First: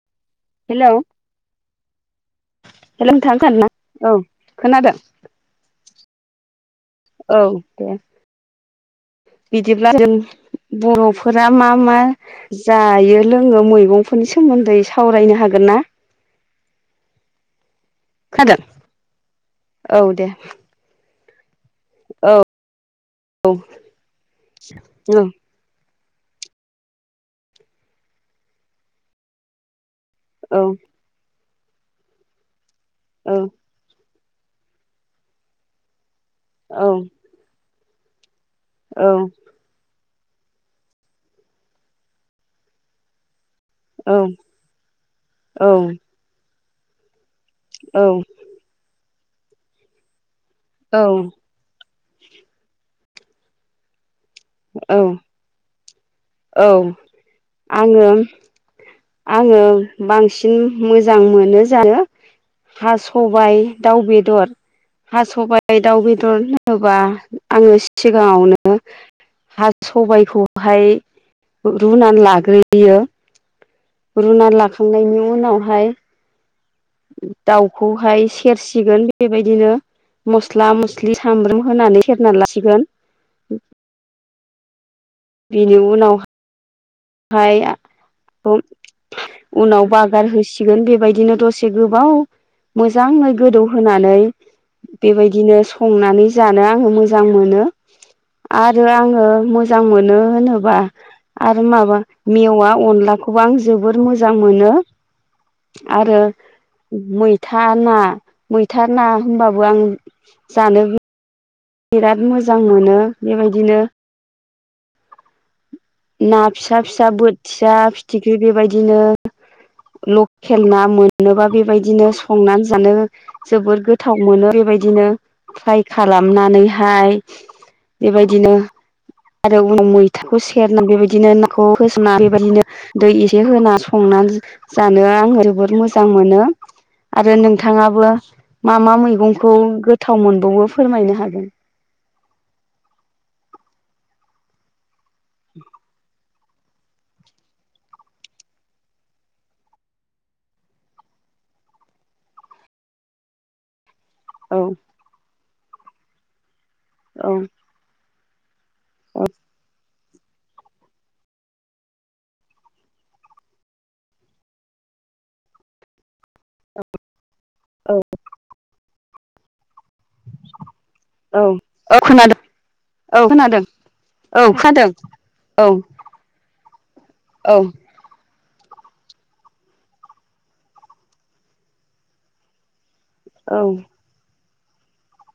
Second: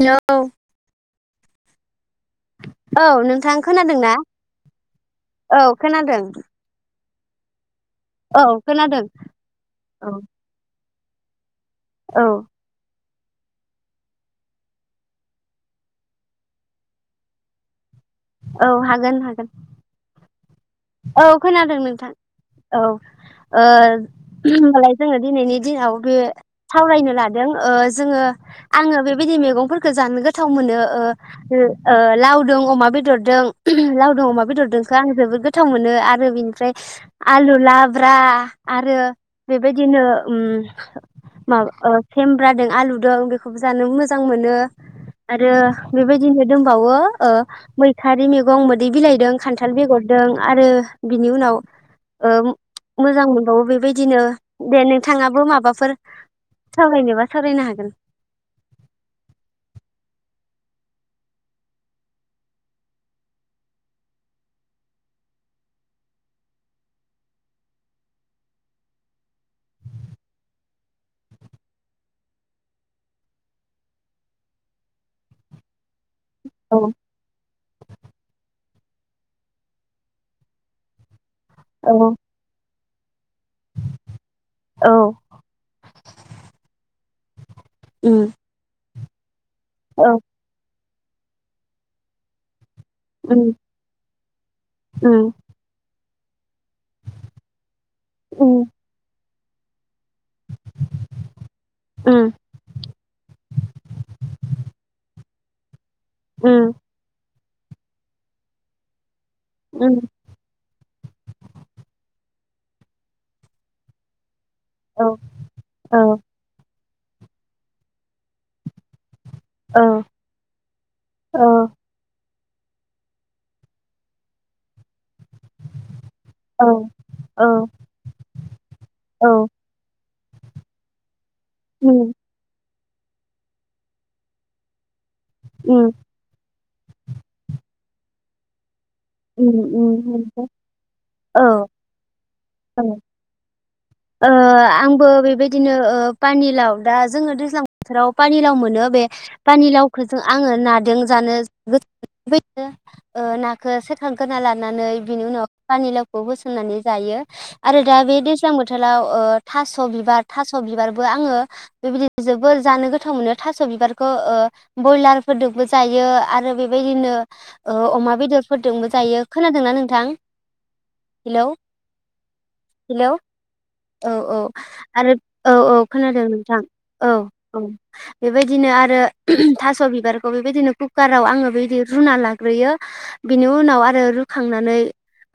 Hello hello औ hello नोंथां खोनादोंना खोनादों ना औ खोनादों औ खोनादों? [unintelligible] औ दे औ खोनादों बिदिब्ला जों औ बर' मा मा जायो? जोंङो मैगंफोरनि सोमोन्दै सावरायनो हागोन ना? खोनादों औ हागोन हागोन औ दे औ खोनादों नोंथां औ ओ औ होनोमबालाय जोङो दिनैनि दिनाव बे सावरायनो लादों ओजोंङो आंङो बेबायदि मैगं जानो गोथाव औ मोनो ओ ओ लावदों अमा बे औ बेदरदों अमा बेदरदोखो आं जोबोद गोथाव मोनो आरो बिनिफ्राय औ आलु ला ब्रा आरो औ बेबायदिनो ओम बा सेमब्रा दों आलु दों जानो मोजां मोनो आरो बेबायदिनो दंबावो ओ औ मैथारि मैगं मोैदै बिलाइ दों खान्थाल बेगरदों आरो औ बिनि उनाव ओं मोजां मोनबावो बेबायदिनो दे नोंथाङाबो माबाफोर औ-औ सावरायनोबा सावरायनो हागोन। आङो-आङो बांसि न मोजां मोनो जानो हा सबायाइ दाउ बेदर हा सबाइ दाउ बेदर होनोबा आङो सिगाङावनो हा सबायखौहाय रुनानै लाग्रोयो रुना लाखांनायनि उनावहाय औ दाउखौहाय सेरसे सिगोन बेबायदिनो मस्ला-मस्लि सामब्राम औ होनानै सेरना लासिगोन [inaudible] औ बिनि उनाव हाय उम उनाव औ बागार होसिगोन बे बेबायदिनो दसे गोबाव मोजाङै उम गोदौहोनानै उम बेबायदिनो संनानै जानो आङो मोजां मोनो उम आरो आङो मोजां मोनो होनोबा माबा उम मेवा अनलाखौबो आं जोबोर मोजां मोनो आरो उम मै था ना मैथा ना होमबाबो आं उम जानो बिराद मोजां मोनो बेबायदिनो- औ। औ ना फिस ना फिसा बोथिया फिथिख्रि बेबायदिनो औ लकेल ना औ मोनोबा बेबायदिनो संनानै जानो जोबोर गोथाव मोनो बेबायदिनो। फ्राइ औ खालामनानैहाय औ बेबायदिनो औ आरो उन मै [unintelligible] [unintelligible] बेबायदिनो ना खौ उम होसोमना बेबायदिनो दै एसे होना संना जानो [unintelligible] जोबोर उम मोजां मोनो। आरो नोंथाङाबो मा मा मैगंखौ उम गोथाव उम मोनबावो फोरमायनो औ हागोन। औ ओ आंबो। बेबायदिनो ओ पानिलाव दा जोङो दैज्लां बोथोराव पानिलाव मोनो बे पानिलावखौ जों आङो नादों जानो [unintelligible] ओ नाखौ थांखोना औ लानानै बिनि उनाव पानिलावखौ [unintelligible] होननानै जायो आरो दा बे [unintelligible] हटेलाव औ ओ थास' बिबार थास' बिबारबो आङो बेबायदि जोबोर जानो गोथाव मोनो थास' बिबारखौ ओ बयलारफोरदोबो जायो। आरो बेबायदिनो ओ औ अमा बेदरफोरदोंबो। दायो खोनादोंना नोंथां? औ हेलौ औ खोनादों हेलौ औ खोनादों। औ औ आरो औ औ खोनादों नोंथां औ औ बेबाय दिनो आरो थास' बिबारखौ बेबायदिनो कुकाराव आङो बेबायदि रुना लाग्रोयो। बिनि औ उनाव आरो रु खांनानै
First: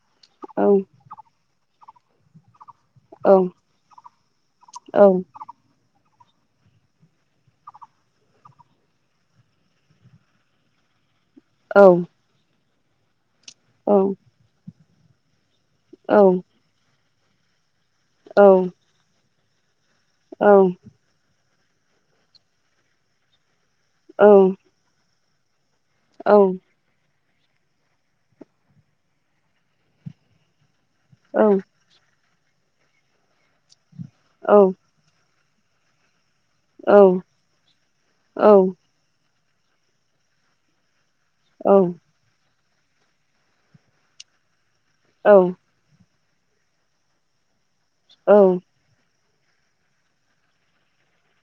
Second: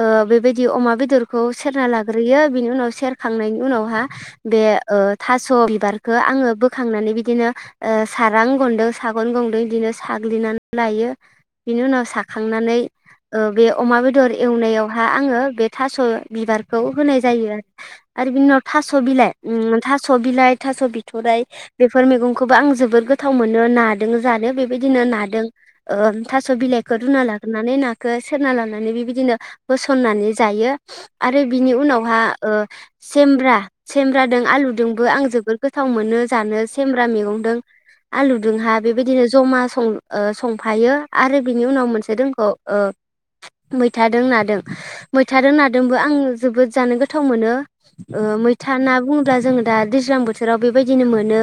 ओ बेबायदि औ अमा बेदरखौ सेरना लाग्रोयो बिनि उनाव औ खांनायनि उनावहा बे ओ थास' बिबार खो आङो बोखांनानै बिदिनो ओ सारां गनदों सागन गनदों बिदिनो साग्लिनानै लायो। बिनि उनाव साखांनानै ओ बे अमा बेदर एवनायाव हा आङो बे थास' औ बिबारखौ होनाय जायो आरो आरो बिनि उनाव उम थास' बिलाइ उम था स' बिलाइ थास' बिथ'राय बेफोर मैगंखौबो आं जोबोर गोथाव मोनो। नादों जानो बेबायदिनो ना दों। ओ थास' औ बिलाइखौ रुना ला‌ ग्रोनानै नाखौ सेरना लानानै बेबायदिनो होसननानै जायो। आरो बिनि उनावहा ओ सेमब्रा सेेब्राजों आलुजोंबो आं जोबोद गोथाव मोनो जानो सेमब्रा मेगंदो आलुजोंहा बेबायदिनो जमा सं ओ संफायो। आरो बिनि उनाव मोनसे दोंखौ ओ मैथादों नादों मैथादों नादोंबो आं जोबोद जानो गोद गोथाव मोनो। औ मैथा ना बुङो ब्ला जोङो दा दैज्लां बोथोराव बेबायदिनो मोनो।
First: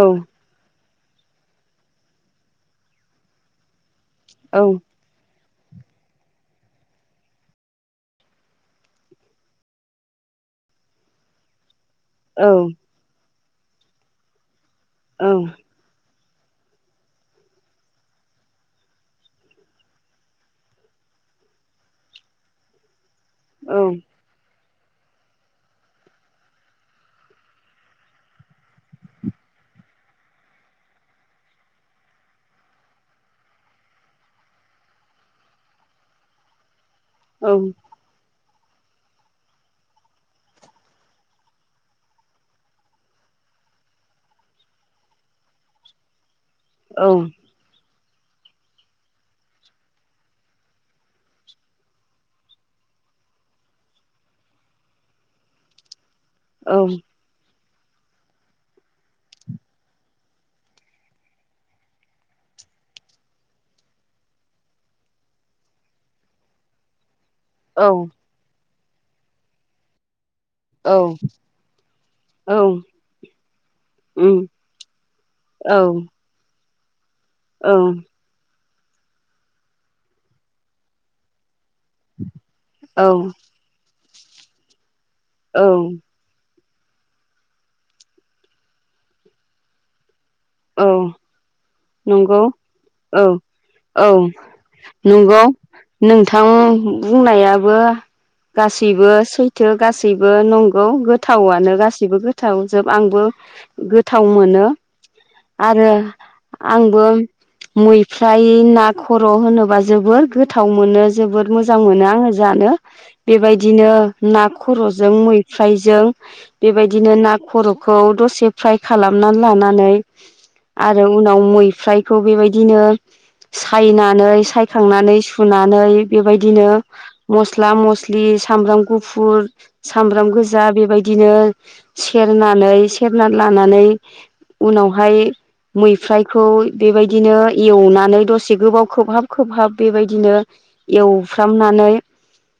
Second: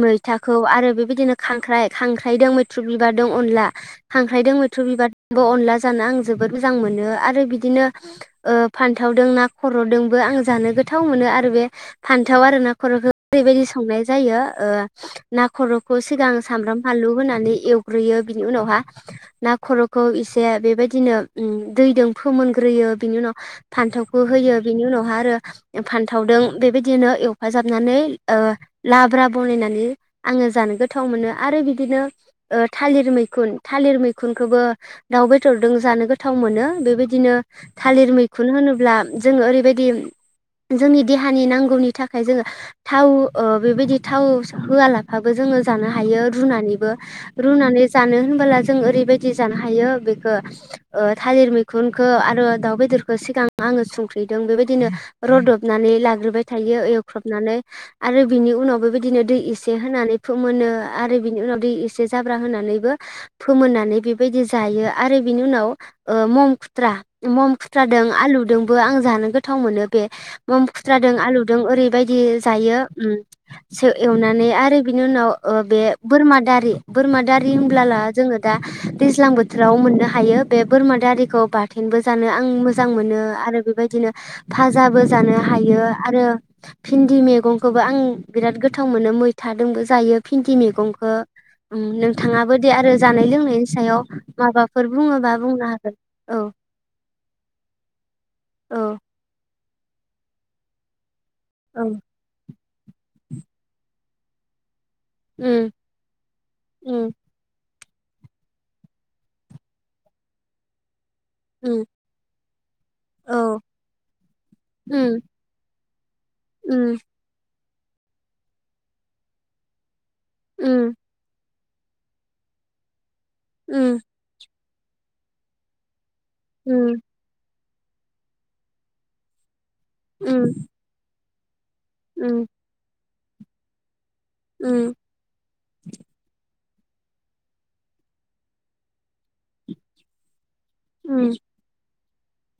मैथाखौ आरो बे बिदिनो खांख्राइ खांख्राइदों मैथ्रु बिबारदों अनला हांख्रायदों मैथ्रु बिबार बो अनला जानो आं जोबोद मोजां मोनो आरो बिदिनो ओ फानथावदों ना खर'दोंबो आं जानो गोथाव मोनो आरो बे फान्थाव आरो ना खर'खो ओरैबायदि संनाय जायो ओ ना खर'खौ सिगां सामब्राम फानलु होनानै एवग्रोयो बिनि उनावहा ना खर'खौ इसे बेबायदिनो उ दैजों फोमोनग्रोयो। बिनि उनाव फान्थाव होयो बिनि उनाव हा आरो फान्थावदों बेबायदिनो एवफाजाबनानै ओ लाब्रा बनायनानै आङो जानो गोथाव मोनो आरो बिदिनो ओ थालिर मैखुन थालिर मैखुनखौबो दाउ बेदरजों जानो गोथाव मोनो बेबाय दिनो थालिर मै खुनहोनोब्ला जोङो ओरैबायदि जोंनि देहानि नांगौनि थाखाय जोङो थाव ओ बेबायदि थाव होआलाफाबो जोङो जानो हायो। रुनानैबो रुनानै जानो होनबोला जों ओरैबायदि जानो हायो ओ बेखौ ओ थालिर मैखुनखौ आरो दाउ बेदरखौ सिगां आङो संख्रिदों बेबायदिनो रदबनानै लाग्रो बाय थायो एवफ्रामनानै। आरो बिनि उनाव बेबायदिनो दै एसे होनानै फोमोनो आरो बिनि उनाव दै एसे जाब्रा होनानैबो फोमोननानै बेबायदि जायो आरो बिनि उनाव ओ मम खुथ्रा। मम खुथ्रा दों आलु दों। बो आं जानो गोथाव मोनो बे मम खुथ्राजों आलुदों ओरैबायदि जायो एवनानै आरो बिनि उनाव ओ बे बोरमा दारि। बोरमा दारि होनब्लाला जोङो दा दैज्लां बोथोराव मोननो हायो बे बोरमा दारिखौ बा बाथेनबो जानो आं मोजां मोनो आरो। बिदिनो भाजाबो जानो औ हायो आरो भिन्दि मैगंखौबो आं बिराद गोथाव मोनो मैथाजोंबो जायो। भिन्दि औ मैगंखौ नंगौ नोंथाङाबो दे आरो औ जानाय लोंनायनि सायाव औ माबाफोर बुङोबा नंगौ बुंनो हागोन नोंथां बो औ। सैथो गासै बेबो नंगौ गो गोथावआनो औ गासिबो गोथाव। जोब आंबो गोथाव मोनो। उम आरो आंबो उम मैफ्राय ना खर' होनोबा जबोर गोथाव मोनो। जोबोद मोजां उम मोनो आङो जानो औ बेबायदिनो ना खर'जों उम मैफ्राय जों उम बेबायदिनो ना खर' खौ दसे फ्राय खालामनानै लानानै। उम आरो उनाव मै फ्रायखौ बेबायदिनो उम सायनानै साय थांनानै सुनानै। बेबायदिनो मस उम मस्ला, मस्लि, सामब्राम गुफुर। सामब्राम उम गोजा बेबायदिनो सेरनानै सेबनानै लानानै ओम। बेहाय मैफ्रायखौ बेबायदिनो एवनानै दसे गोबाव खोबहाब खोबहाब बेबायदिनो उम एवफ्रामनानै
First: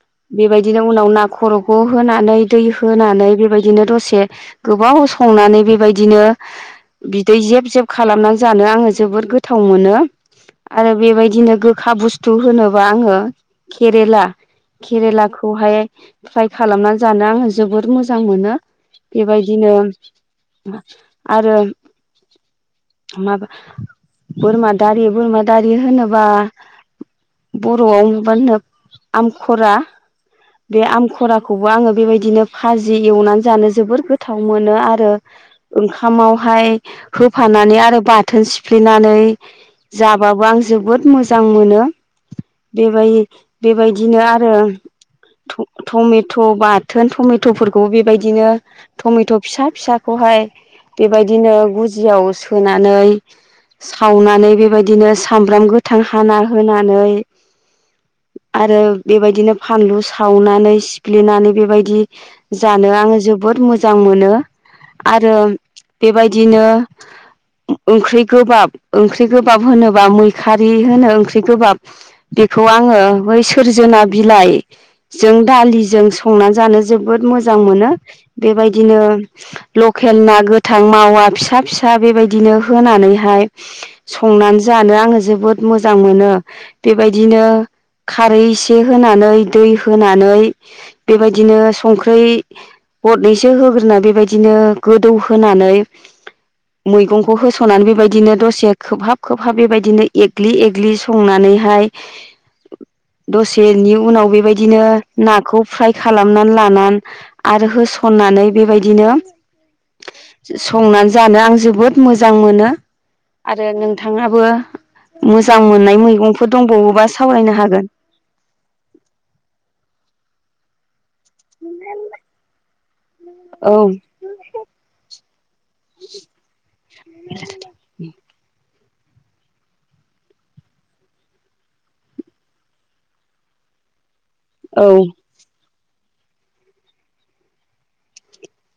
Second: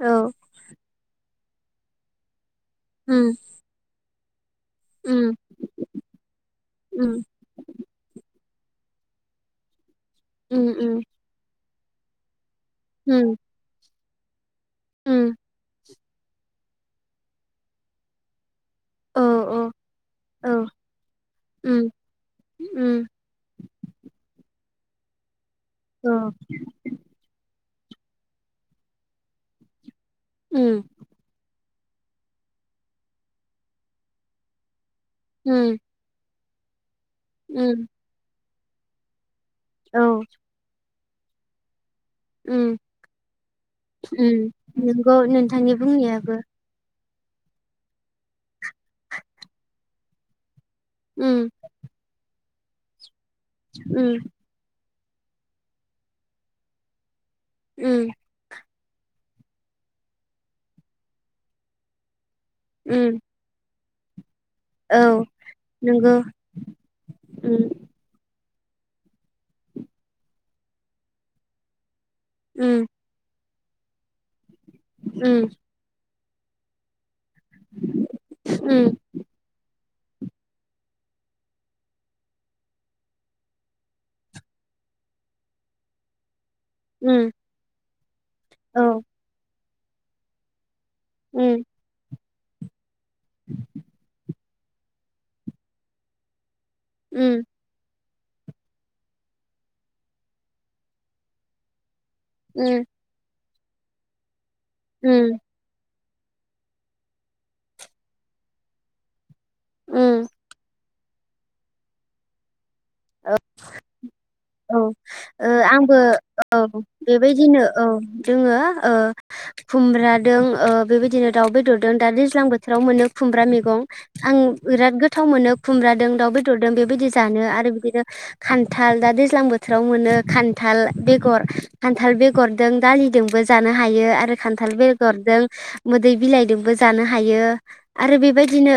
औ बेबायदिनो उनाव ना खर'खौ होनानै दै होनानै उम बेबायदिनो दसे गोबाव उम संनानै बेबायदिनो उम बिदै जेब जेब खालामना जानो आङो जोबोद गोथाव मोनो। उम आरो उम बेबायदिनो गो खा बुस्थु होनो आङो उम खेर देला उम केरेलाखौहाय फ्राय खालामनानै जानो आङो जोबोर मोजां मोनो। बेबायदिनो औ आरो माबा बोरमा दारि बोरमा जारि होनोबा बर'आव बानहोनो आमख'रा दे आम ख'राखौ खौबो आङो बेबायदिनो फाजि एवनानै जानो जोबोर गोथाव मोनो आरो यो ओंखामाव हाय होफानानै आरो बाथोन सि फ्लेनानै जाबाबो आं जोबोद मोजां मोनो। बेबाय बेबायदिनो आरो नंगौ थ' नोंथांनि बुंनायाबो थमेथ' बाथ थोन थमेथ'फोरखौ बेबायदिनो थमेथ' फिसा फिसाखौहाय उम बेबायदिनो याव सोनानै उम सावनानै बेबायद [unintelligible] सामब्राम गोथां हाना होनानै उम आरो बेबायदिनो फानलु सावनानै सिफ्लेनानै बेबायदि जानो उम आङो जोबोद मोज जां मोनो। औ नोंगौ दिनो ओंख्रै गोबाब ओंख्रि गोबाब होनोबा मैखारि होनो ओंख्रि गोबाब बेखौ उम आङो बै सोरजोना बिलाइ जों उम दालिजों सं संना जानो जोब बोद मोजां मोनो उम बेबायदिनो लकेल ना गोथां मावा फिसा फिसा बेबायदिनो होनानैहाय संनानै जानो आङो जोबोद मोजां मोनो। उम बेबायदिनो खारै एसे औ होनानै दै होनानै बेबायदिनो संख्रै गटनैसो होग्रोना बेबायदि दिनो गोदौहोनानै मैगंखौ होस'नानै बेबायदि दिनो दसे खोबहाब खोबहाब बेबायदिनो एग्लि एग्लि संनानैहाय उम बेनि उनाव बेबायदि बिदिनो नाखौ फ्राय खालामनानै लानानै आरो होसननानै बेबायदिनो उम संनानै जानो आं जोबोद मोजां मोनो औ आरो नोंथाङाबो औ ओ मोजां मोननाय आंबो मैगंफोर औ दंबावोबा सावरायनो बेबायदिनो औ हागोन दोङो खुमब्रा दों ओ बेबायदिनो दाउ बेदरदों दा दैज्लां बो फ्राव मोनो खुमब्रा औ मेगं आं बिराद गोथाव मोनो खुमब्रादों दाउ बेदरदों बेबायदि जानो आरो खान न्थाल दा दैज्लां बोथोराव मोनो खान्थाल बेगर खान्थाल बेगरदों दालिजोंबो जानो हायो आरो खान्थाल औ बेगरजों मोदै बिलाइदोंबो जानो हायो आरो बेबायदिनो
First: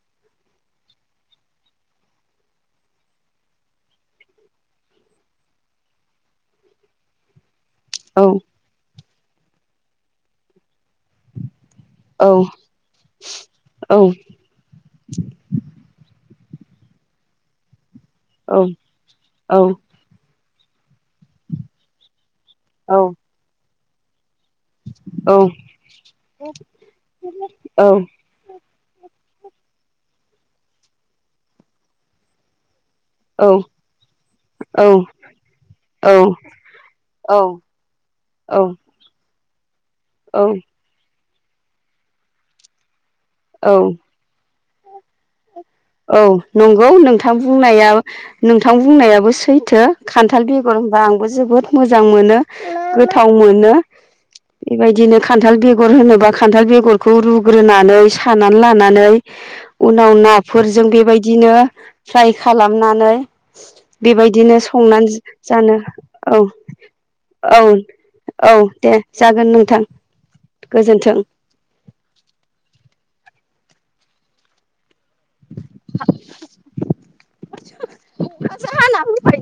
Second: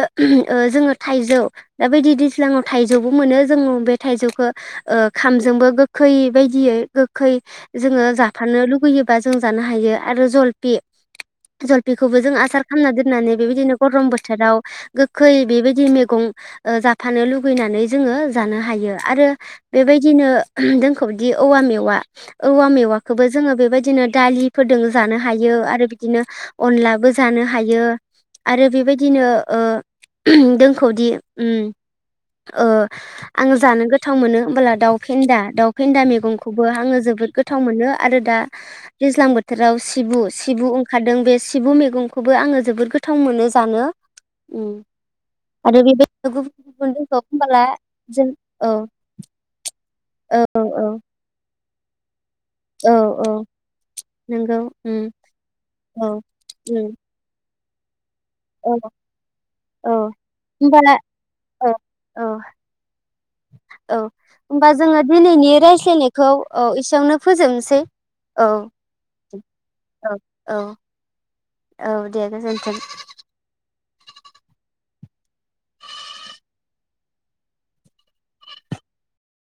जोङो ओ थाइजौ दा बादि दैज्लाङाव थाइजौबो मोनो जोंङो बे थाइजौखो ओ ओंखामजोंबो गोखै बायदियै गोखै जोङो औ जाफानो लुुबैयो बा जों जानो हायो आरो जलपि जलपिखौबो औ जों आसार खालामामना दोननानै बेबायदिनो औ गरम बोथोराव गोखै बेबायदि मेगं ओ जाफानो लुुबैनानै जोङो औ जानो हायो आरो औ बेबायदिनो जोंखौ बिदि औवा मेवा औवा मेवाखौबो जोङो बेबायदि दिनो दालि फोदों जानो औ हायो आरो बिदिनो अनलाबो जानो हायो आरो बेबायदिनो ओ दोंखौदि उम ओ औ आङो जानो गोथाव मोनो दाव फेन्दा दाव फेन्दा मेगंखौबो आंओ जोबोद गोथाव मोनो आरो दा औ दैज्ला जां बोथोराव सि सिबु सिबु ओंखारदों बे सिबु मेगंखौबो आङो जोबोद गोथा थाव मोनो औ जानो। उम आरो औ बेबायदिनो गुबुन नंगौ गुबुन रोखौ नोंथां होनबोला बुंनाया जों नों औ थां बुंनायाबो सैथो खान्थाल औ बेगर औ होनबा आंबो जोबोद मोजां मोनो औ गोथाव औ मोनो नंगौ उम बेबायदिनो खान्थाल बेगर औ होनोबा खान्थाल उम बेगरखौ रु सुग्रोनानै थानानै औ लानानै औ उनाव ना फोरजों होमबा बेबायदिनो औ औ फ्राय खालामनानै नै औ बेबायदिनो होमबा जोङो संनानै दिनैनि जानो रायज्लायनायखौ औ एसेयावनो औ फोजोबनोसै औ दे जागोन नोंथां औ औ गोजोनथों। औ दे गोजोनथों। [inaudible]